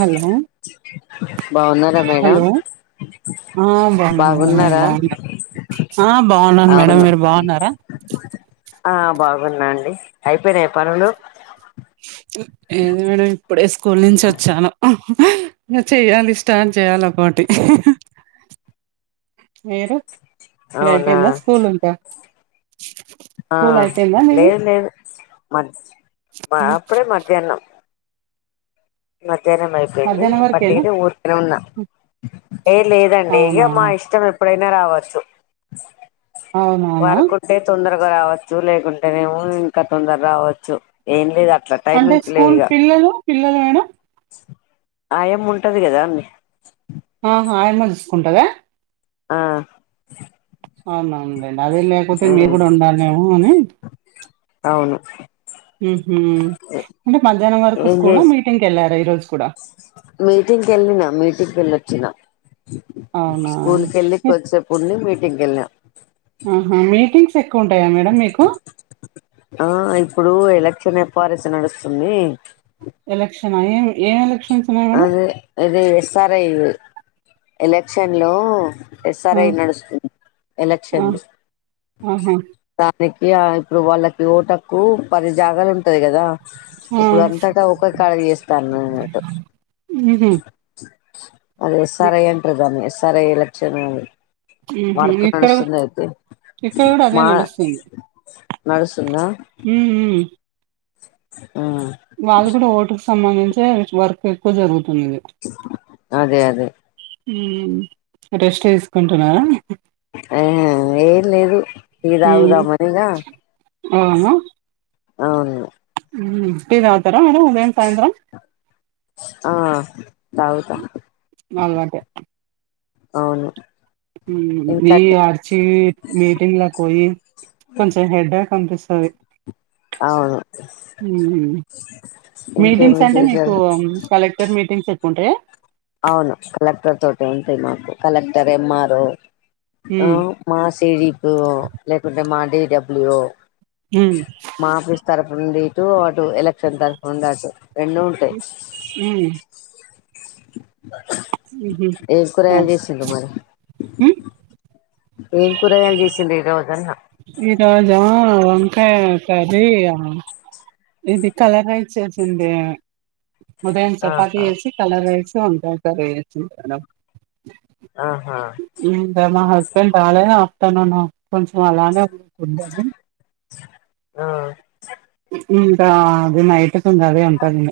Hello బాగున్నారా madam hello ఆ బాగున్నా మేడం మీరు బాగున్నారా? ఆ బాగున్నాను మేడం అవును మీరు బాగున్నారా? ఆ బాగున్నాండి అయిపోయినయి పనులు ఏంది మేడం ఇప్పుడే స్కూల్ నుంచి వచ్చాను. చెయ్యాలి స్టార్ట్ చేయాల ఒక్కోటి మీరు మీది అవునా అయిపోయిందా స్కూల్ ఇంకా ఆ స్కూల్ అయిపోయిందా మీది లేదు లేదు మద్ మా అప్పుడే మధ్యాహ్నం మధ్యాహ్నం అయిపోయింది. మధ్యాహ్నం వరకేనా వట్టిగానే ఊరుకనే ఉన్నా ఏ లేదండి ఇగ అవునా మా ఇష్టం. ఎప్పుడైనా రావచ్చు. అవునవునా వర్క్ ఉంటే తొందరగా రావచ్చు లేకుంటేనేమో ఇంకా తొందర రావచ్చు ఏం లేదు అట్లా అంటే టైమింగ్స్ స్కూల్ పిల్లలు పిల్లలు మేడం అయామ్మ ఉంటది కదా అండి ఆహ ఆమో చూసుకుంటదా ఆ అవునండి అదే లేకపోతే మీరు ఉమ్, కూడా ఉండాలేమో అని అవును మ్మ్ అంటే మధ్యాహ్నం వరకు స్కూల మీటింగ్ కి వెళ్ళారా ఈరోజు కూడా మీటింగ్ కి వెళ్ళినా మీటింగ్ కి వెళ్ళి వచ్చినా అవునా స్కూల్ కి వెళ్ళి మీ కొద్దిసేపు ఉండి మీటింగ్ కు వెళ్ళినా ఆహా మీటింగ్స్ ఎక్కువ ఉంటాయా మేడం మీకు ఆ ఇప్పుడు ఎలక్షన్ ఎప్ ఆర్ సి నడుస్తుంది ఎలక్షనా ఏం ఎలెక్షన్ అదే అదే ఎస్ఆర్ఐ ఎలక్షన్ లో ఆ ఎస్ఆర్ఐ నడుస్తుంది ఆ ఎలక్షన్ లో ఆహా మకి ఇప్పుడు వాళ్ళకి ఓటు హక్కు పది జాగాలు ఉంటా ఉంటాయి కదా ఆ ఇప్పుడు అంతగా ఒక్కసాట చేస్తానన్నట్టు ఉహు అది ఎస్ ఆర్ ఐ అంటారు దాన్ని ఎస్ఆర్ ఐ ఎలక్షన్ అది ఊహూ వర్క్ ఇక్కడ నడుస్తుంది అయితే ఇక్కడ కూడా అదే మా నడుస్తుందా మ్మ్ హ్మ్ ఆ వాళ్ళు కూడా ఓటుకి సంబంధించే వర్క్ ఎక్కువ జరుగు అదే అదే మ్మ్ రెస్ట్ తీసుకుంటున్నావా ఆహ ఏం లేదు ఉమ్ అవును అవును మ్మ్ టీ తాగతర మరి ఉదయంం సాయంత్రం ఆ తాగుతా అలవాటే అవును మ్మ్ ఇంకా నిను అరిచి మీటింగ్ లకు పోయి కొంచెం హెడ్ అనిపిస్తాది అవును ఇంకేం మీటింగ్స్ అంటే మీకు విశేషాలు కలెక్టర్ మీటింగ్స్ ఎక్కువ ఉంటాయి అవును కలెక్టర్ తోటి ఉంటాయి మాకు కలెక్టర్ ఎమ్మర్వొ ఆ ఉమ్ మా [unintelligible] లేకుంటే మాదేడబ్ల్యూ ఉమ్ మా ఆఫీస్ తరపు నుండి ఇటు ఎలక్షన్ తరఫు ఉండట్టు రెండు ఉంటాయి ఉహు ఏం కూరగాయలు చెసిండ్రు మరి ఉమ్ ఏం కూరగాయలు చేసిండ్రు ఈ రోజు అన్న ఈ రోజా వంకాయ కర్రి ఇది కలర్ రైస్ చేసింది ఉదయం చపాతి ఆహా చేసి కలర్ రైస్ వంకాయ కర్రీ చేసిన మేడం ఆహా ఇంకా మా హస్బెండ్ రాలే ఏమో తనన కొంచెం అలానే ఉండాది పుడ్ అది ఆ ఇంకా అది నైట్ కి ఉండాది అంటన్న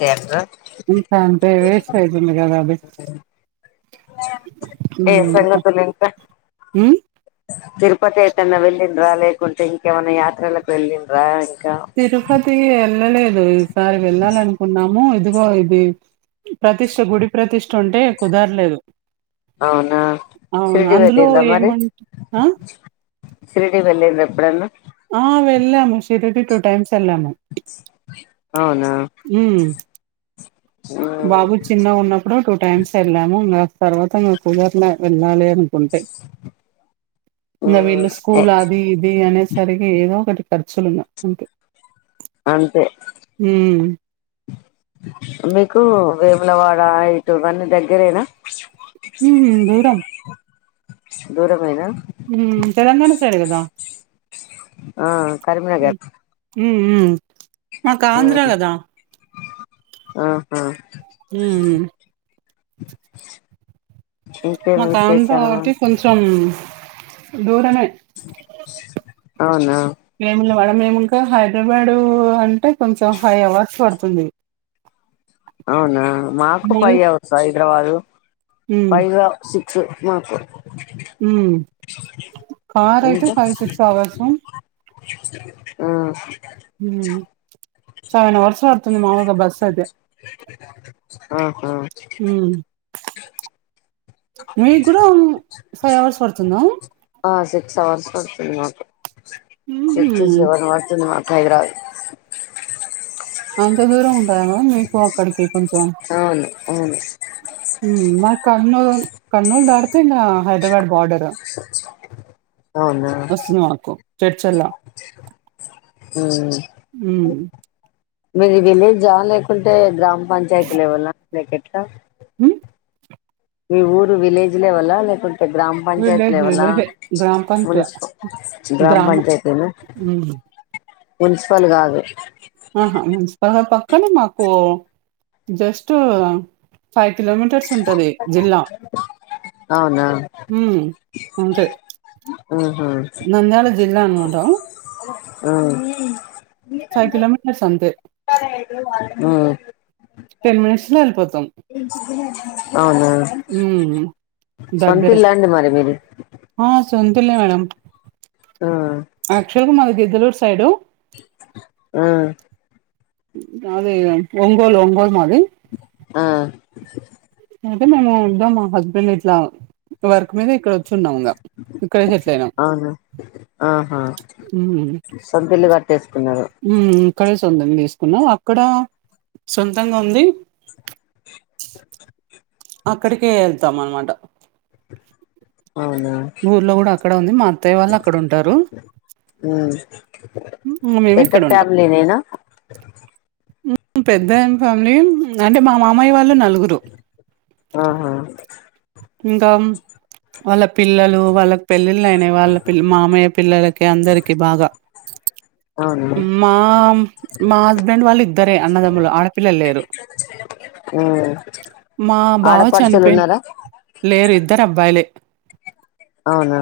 కేండ్ర [unintelligible] ఇంకా అంటే వేస్ట్ అయితుంది కదా అది ఏం సంగతులు ఇంకా ఉమ్ తిరుపతి ఎటైనా వెళ్ళన్రా లేక్కుంటే ఇంకెమన్నా యాత్రలకు వెల్లినరా. తిరుపతి వెళ్ళలేదు ఈసారి వెళ్ళాలినుకున్నాము. ఇదిగో ఇది ప్రతిష్ట గుడి ప్రతిష్ట ఉంటే కుదరలేదు. అవునా అవును షిరిడి అందులో వెలింద్ర మరి. ఏమంట ఆ సిరిడి వెళ్ళంద్ర ఎప్పుడన్నా. ఆ వెళ్లాము షిరిడి టూ టైమ్స్ వెళ్లము. అవునా. ఉమ్, బాబు చిన్న ఉన్నప్పుడు టూ టైమ్స్ వెళ్ళాము ఇంకా తర్వాత ఇం కుధరలే వెళ్ళాలి. అనుకుంటాయి ఇంకా ఉమ్, వీళ్ళ ఎ, స్కూల్ అది ఇది అనే సరిగా ఏదో ఒకటి. ఖర్చులన అంతె. అంతే మీకు. వేములవాడ యిట ఇవన్నీ దగ్గరేనా. ఉహు దూరం. దూరమైనా. ఉమ్ తెలంగాణ సైడ్ కదా ఆ ఉమ్ కరీంనగర్. మాకు ఆంధ్ర ఉమ్, కదా. ఆహా. ఉమ్. ఇంకేం మాకా ఆంధ్ర విశేషాలు కాబట్టి కొంచెం. దూరమై. అవునా. వేములవాడ మేము ఇంకా హైదరాబాద్ అంటే కొంచెం ఫైవ్ హవర్స్ పడుతుంది. అవునా మాకు పై మల్ హవర్స్ హైదరాబాదు ఉమ్, పై. స్ మాకు. హుమ్ కార్ అయితే ఫైవ్, సిక్స్ అవర్సు. ఆ‌. హ్మ్ చాలా హవర్స్ పడుతుంది మామూలుగా బస్సు అయితే. ఆహా. ఉమ్. మీకు కూడా ఫైవ్ అవర్స్ పడుతుంద. ఆ సిక్స్ అవర్స్ పడుతుంది మాకు సిక్స్, ఉహుం. సెవెన్ పడుతుంది మాకు. హైదరాబాద్. అంత దూరం ఉంటాద మీకు అక్కడికి కొంచెం. అవును అవును ఉమ్ మది కర్నూలు కర్నూలు దాడితే ఇంగా హైదరాబాద్ బోర్డర్. అవునా. మాకు చర్చల్లో హ్మ్. మీది విలేజ్ లేకుంటే గ్రామ పంచాయతీలు లేవల మీక ఎట్లా. హుమ్. మీ ఊరు విలేజ్ లేవల లేకుంట‌. గ్రామ పంచయతీ విలేజ్ లెవెల విలేజ్ గ్రామ పంచాయత్ మున్సిపల్ గ్రామ గ్రామం పంచాయితేన. హ్మ్ మున్సిపల్ కాదు. ఆహా మున్సిపల్ పక్కనే మాకు జస్ట్ ఫైవ్. కిలోమీటర్స్ ఉంటుది జిల్లా. అవునా హ్మ్. అంతే. ఆహ. నంద్యాల జిల్లా అన్నమాట. ఆ. ఫైవ్ కిలోమీటర్స్ అంతే. మ్మ్ టెన్ మనిట్స్ లో వెళ్లిపోతాం. అవునా హుమ్ సొంత దగ్గరే. ఇల్లా అండి మరి మీది సొంతిళ్ల మేడం. ఆ యాక్చువల్ గా మారి తొర్రూర్ సైడ్. ఆ. అది ఒంగోలు ఒంగోలు మది ఆ అయితే మేము ఉద్దాం మా హస్బెండ్ ఇట్లా వర్క్ మీద ఇక్కడ కూర్చున్నాము ఇక్కడే సెటిల్ అయినాం అవును ఆహా సొంతిల్లు కట్టేసుకో ఉమ్ సొంతంగా తీసుకున్నా అక్కడ సొంతంగా ఉంది అక్కడికే వెళ్తాం అనమాట అవునా ఊర్లో కూడా అక్కడ ఉంది మా అత్తయ్య వాళ్ళు అక్కడ ఉంటారు ఉమ్ పెద్ద మేమిక్కెడుంట ఫ్యామిలీనేనా పెద్ద ఫ్యామిలీ అంటే మా మామయ్య వాళ్ళు నలుగురు ఆహా ఇంకామ్ వాళ్ళ పిల్లలు వాళ్ళకి పెళ్ళిళ్ళయినా వాళ్ళ పిల్ మామయ్య పిల్లలకి అందరికి బాగా అవునా మా మా హస్బెండ్ వాళ్ళు ఇద్దరే అన్నదమ్ములు ఆడపిల్ల లేరు మా బావ ఆడపడుచలు చనిపోయిన ఉన్నారా లేరు ఇద్దరు అబ్బాయిలే అవునా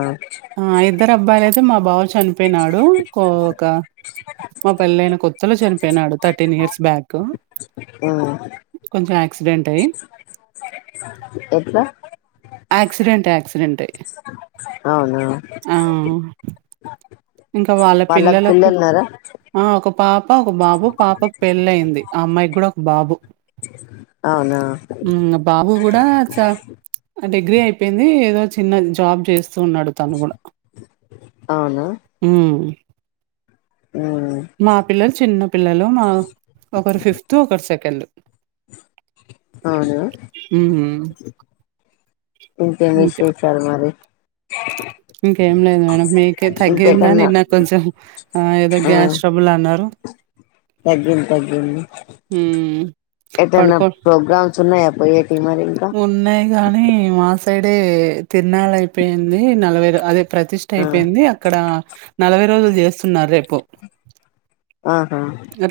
ఆ ఇద్దరు అబ్బాయిలేతే మా బా చనిపోయినాడు ఒక మా పెళ్లైన కొత్త అ చనిపోయినాడు థర్టీన్ ఇయర్స్ బ్యాక్ ఉమ్ కొంచం ఆక్సిడెంట్ అయి ఎట్లా ఆక్సిడెంట్ ఆక్సిడెంట్ అవునా ఆ ఇంకా వాళ్ళ వాళ్ళకు పిల్లలకు పిల్లలున్నారా ఆ ఒక ఒక పాప ఒక బాబు పాపకు పెళ్ళ అయింది ఆ అమ్మాయికి కూడా ఒక బాబు అవునా కూడా డిగ్రీ అయిపోయింది ఏదో చిన్న జాబ్ చేస్తు స్తుూన్నాడు తను కూడా అవునా ఉమ్ ఉమ్ మా పిల్లలు చిన్న పిల్లలు మా ఒకరు ఫిఫ్త్ ఒకరు సెకండ్ అవునా హ్మ్. ఇంక [unintelligible] మరి ఇంకేం లేదు మేడం మీకే తగ్గిందాని ఇంకెటన్నా నాకు కొంచెం ఆ ఏదో గ్యాస్ ట్రబుల్ అన్నారు తగ్గంది తగ్గింది హ్మ్. ఏదన్న పడుకో ప్రోగ్రామ్స్ ఉన్నాయా పో ఉన్నాయి గాని మాస ఒక సైడే తిరునాళ అయిపోయింది నలభై అదే ప్రతిష్ట ఆ అయిపోయింది అక్కడ నలభై రోజులు జేస్తున్నారు రేపు ఆహా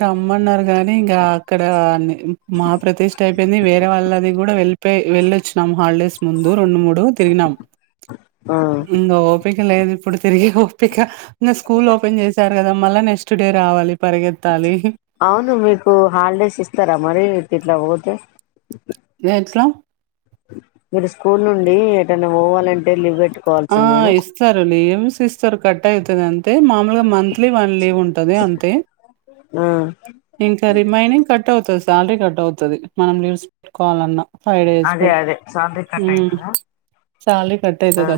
రమ్మన్నారు కానీ ఇంకా అక్కడ అని మా ప్రతిష్ట అయిపోయింది వేరే వాళ్ళది కూడా వెళ్ళి వెళ్ళొచ్చినం హాలిడేస్ ముందు రెండు మూడు ప్పుడు తిరిగినాం ఆ ఇంగ ఓపిక లేదు ఇప్పుడు తిరిగే ఓపిక న స్కూల్ ఓపెన్ చేశారు కదా మళ్ళ నెక్స్ట్ డే రావాలి పరిగెత్తాలి. అవును మీకు హాలిడేస్ ఇస్తారా మరి మీ ఇట్లా పోతే ఎ ఎట్లా మీరు స్కూల్ నుండి ఏటైనా పోవాలంటే లీవ్ పెట్ట ఆ ఇస్తారులి ఏంసుస్తి ఇస్తారు కట్టాయితద అం అయితే మామూలుగా మంత్లీ వన్ లీవ్ ఉంటది అంతే ఆ ఇంకా రిమైనింగ్ కట్ అవుతది శాలరీ కట్ అవుతది మనం లీవస్ పెట్కోవాలన్నా ఫైవ్ డేస్ అదే బట్ అదే శాలరీ ఊ కట్ అయితదా సాలరీ ఆ కట్టైతదా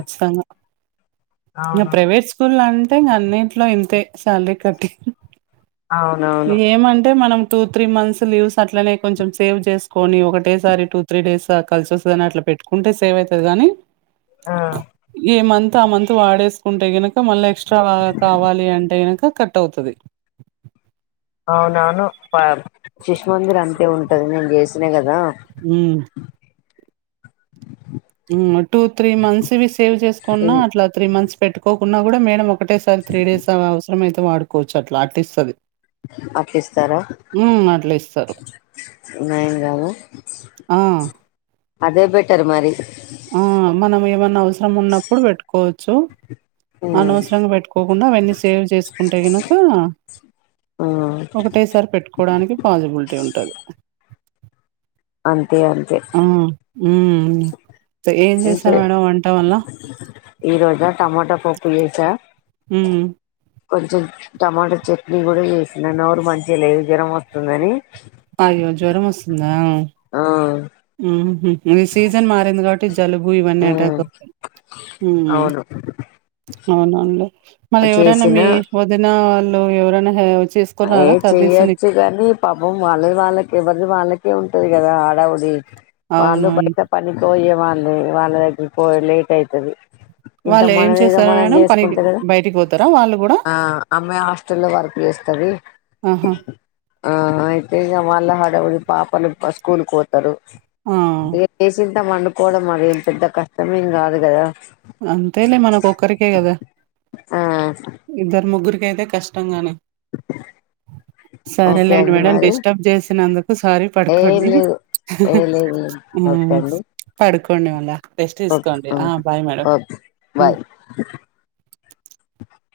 ఇ అ అవును ప్రైవేట్ స్కూల్ల అంటే ఇంగ అన్నిట్ల ఇంతే శాలరీ కట్టి అవునవును ఇగ ఏమంటే మనం టూ త్రీ మంత్స్ లీవ్స్ అట్లనే కొంచెం సేవ్ చేసుకోని, ఒకటేసారి టూ త్రీ డేస్ అ కలిసొస్తదని అట్ల పె. పెట్టుకుంటే సేవ్ అయితది గాని ఆ ఏ మంత్ ఆ మంత్ వాడేసుకుంటే గినక మళ్ళ ఎక్స్ట్రా వా కావాలి అంటే గినక కట్ అవుతది. అవునౌను పై శిషుమందిర్ అంతే ఉంటది నేను చేసిన గదా ఊ టూ త్రీ మంత్స్ వి సేవ్ చేసుకున్నా ఇన్ అట్లా త్రీ మంత్స్ పెట్టుకోకున్నా కూడా మేడం ఒకటేసారి త్రీ డేస్ అలా అవసరం అయితే వాడుకోవచ్చు అట్లా ఆర్టిస్తది అప్పిస్తారా అట్లా ఇస్తారు. నయం గద ఆ! అదే బెట్ తెరుమరి ఆ మనం ఏమన్న అవసరం ఉన్నప్పుడు వెట్టుకోవొచ్చు ఉమ్, అనోసరంగా పెట్టుకోకుండా అవన్నీ సేవ్ చేసుకుంటే గినకా ఉమ్, ఒకటేసారి పెట్టుకోడానికి పాజిబిలిటీ ఉంటది అంతే అంతే ఆ! హ్మ్. ఏం చేసారు ఇంకే మేడం వంట వల్ల ఈ రోజా టమాటా పప్పు ఏసా హూ కొంచెం టమాటా చట్నీ గూడ ఏసిన నోరు మంచి లేదు జరం ఒస్తుందని అయ్యో జ్వరం ఒస్సుందా ఆ ఊహు ఇఎ సీజన్ మారింది కాబట్టి జలుబు ఇవన్నీ అటాక్ మ్మ్ అ అవును మళి ఎవరైనా చేసిన మీ వదిన వాళ్ళు ఎవరైనా హే ఏ చెయ్యొచ్చు గానీ పాపం వాళ్ళది వాళ్ళకే ఎవరిది వాళ్ళకే ఉన్ టది గదా హడావుడి వాళ్ళు అవునవును. బయట పనిక్ వొయ్యే వాళ్ళు వాళ్ళ దగ్గరి పో లేట్ అయితది ఇంత వాళ్ళు ఏం మనదేదో చేస్తారా మనం మేడం పనికి చేసుకుంటే గద, బయటికి పోతారా వాళ్ళు గూడా? ఆ అమ్మాయ్ హాస్టల్ లో వర్క్ జేస్తది. ఆహా! ఆ అయితే ఇగ మళ్ళ హడవుడి పాపలు ఆ స్కూలుక్ వో తరు ఆ! ఏసింత వండుకోవడం మరి ఏం పెద్ద కష్టమేం గాదు గదా అంతేలే మనకొక్కరికే గద ఆ ఇద్దరు ముగ్గురి పేతే కష్టం గాని ఓకే సరేలేండి అండి మేడం మరి డిస్టర్బ్ చేసినందుక్ సారి ఏం పడకోండి లేదు ఏ లేదు ఓకే అండి పడుకొ కోండి మళ రెస్ట్ తీసుకోండి ఆ బాయ్ మేడం ఓకె హ్మ్. బాయ్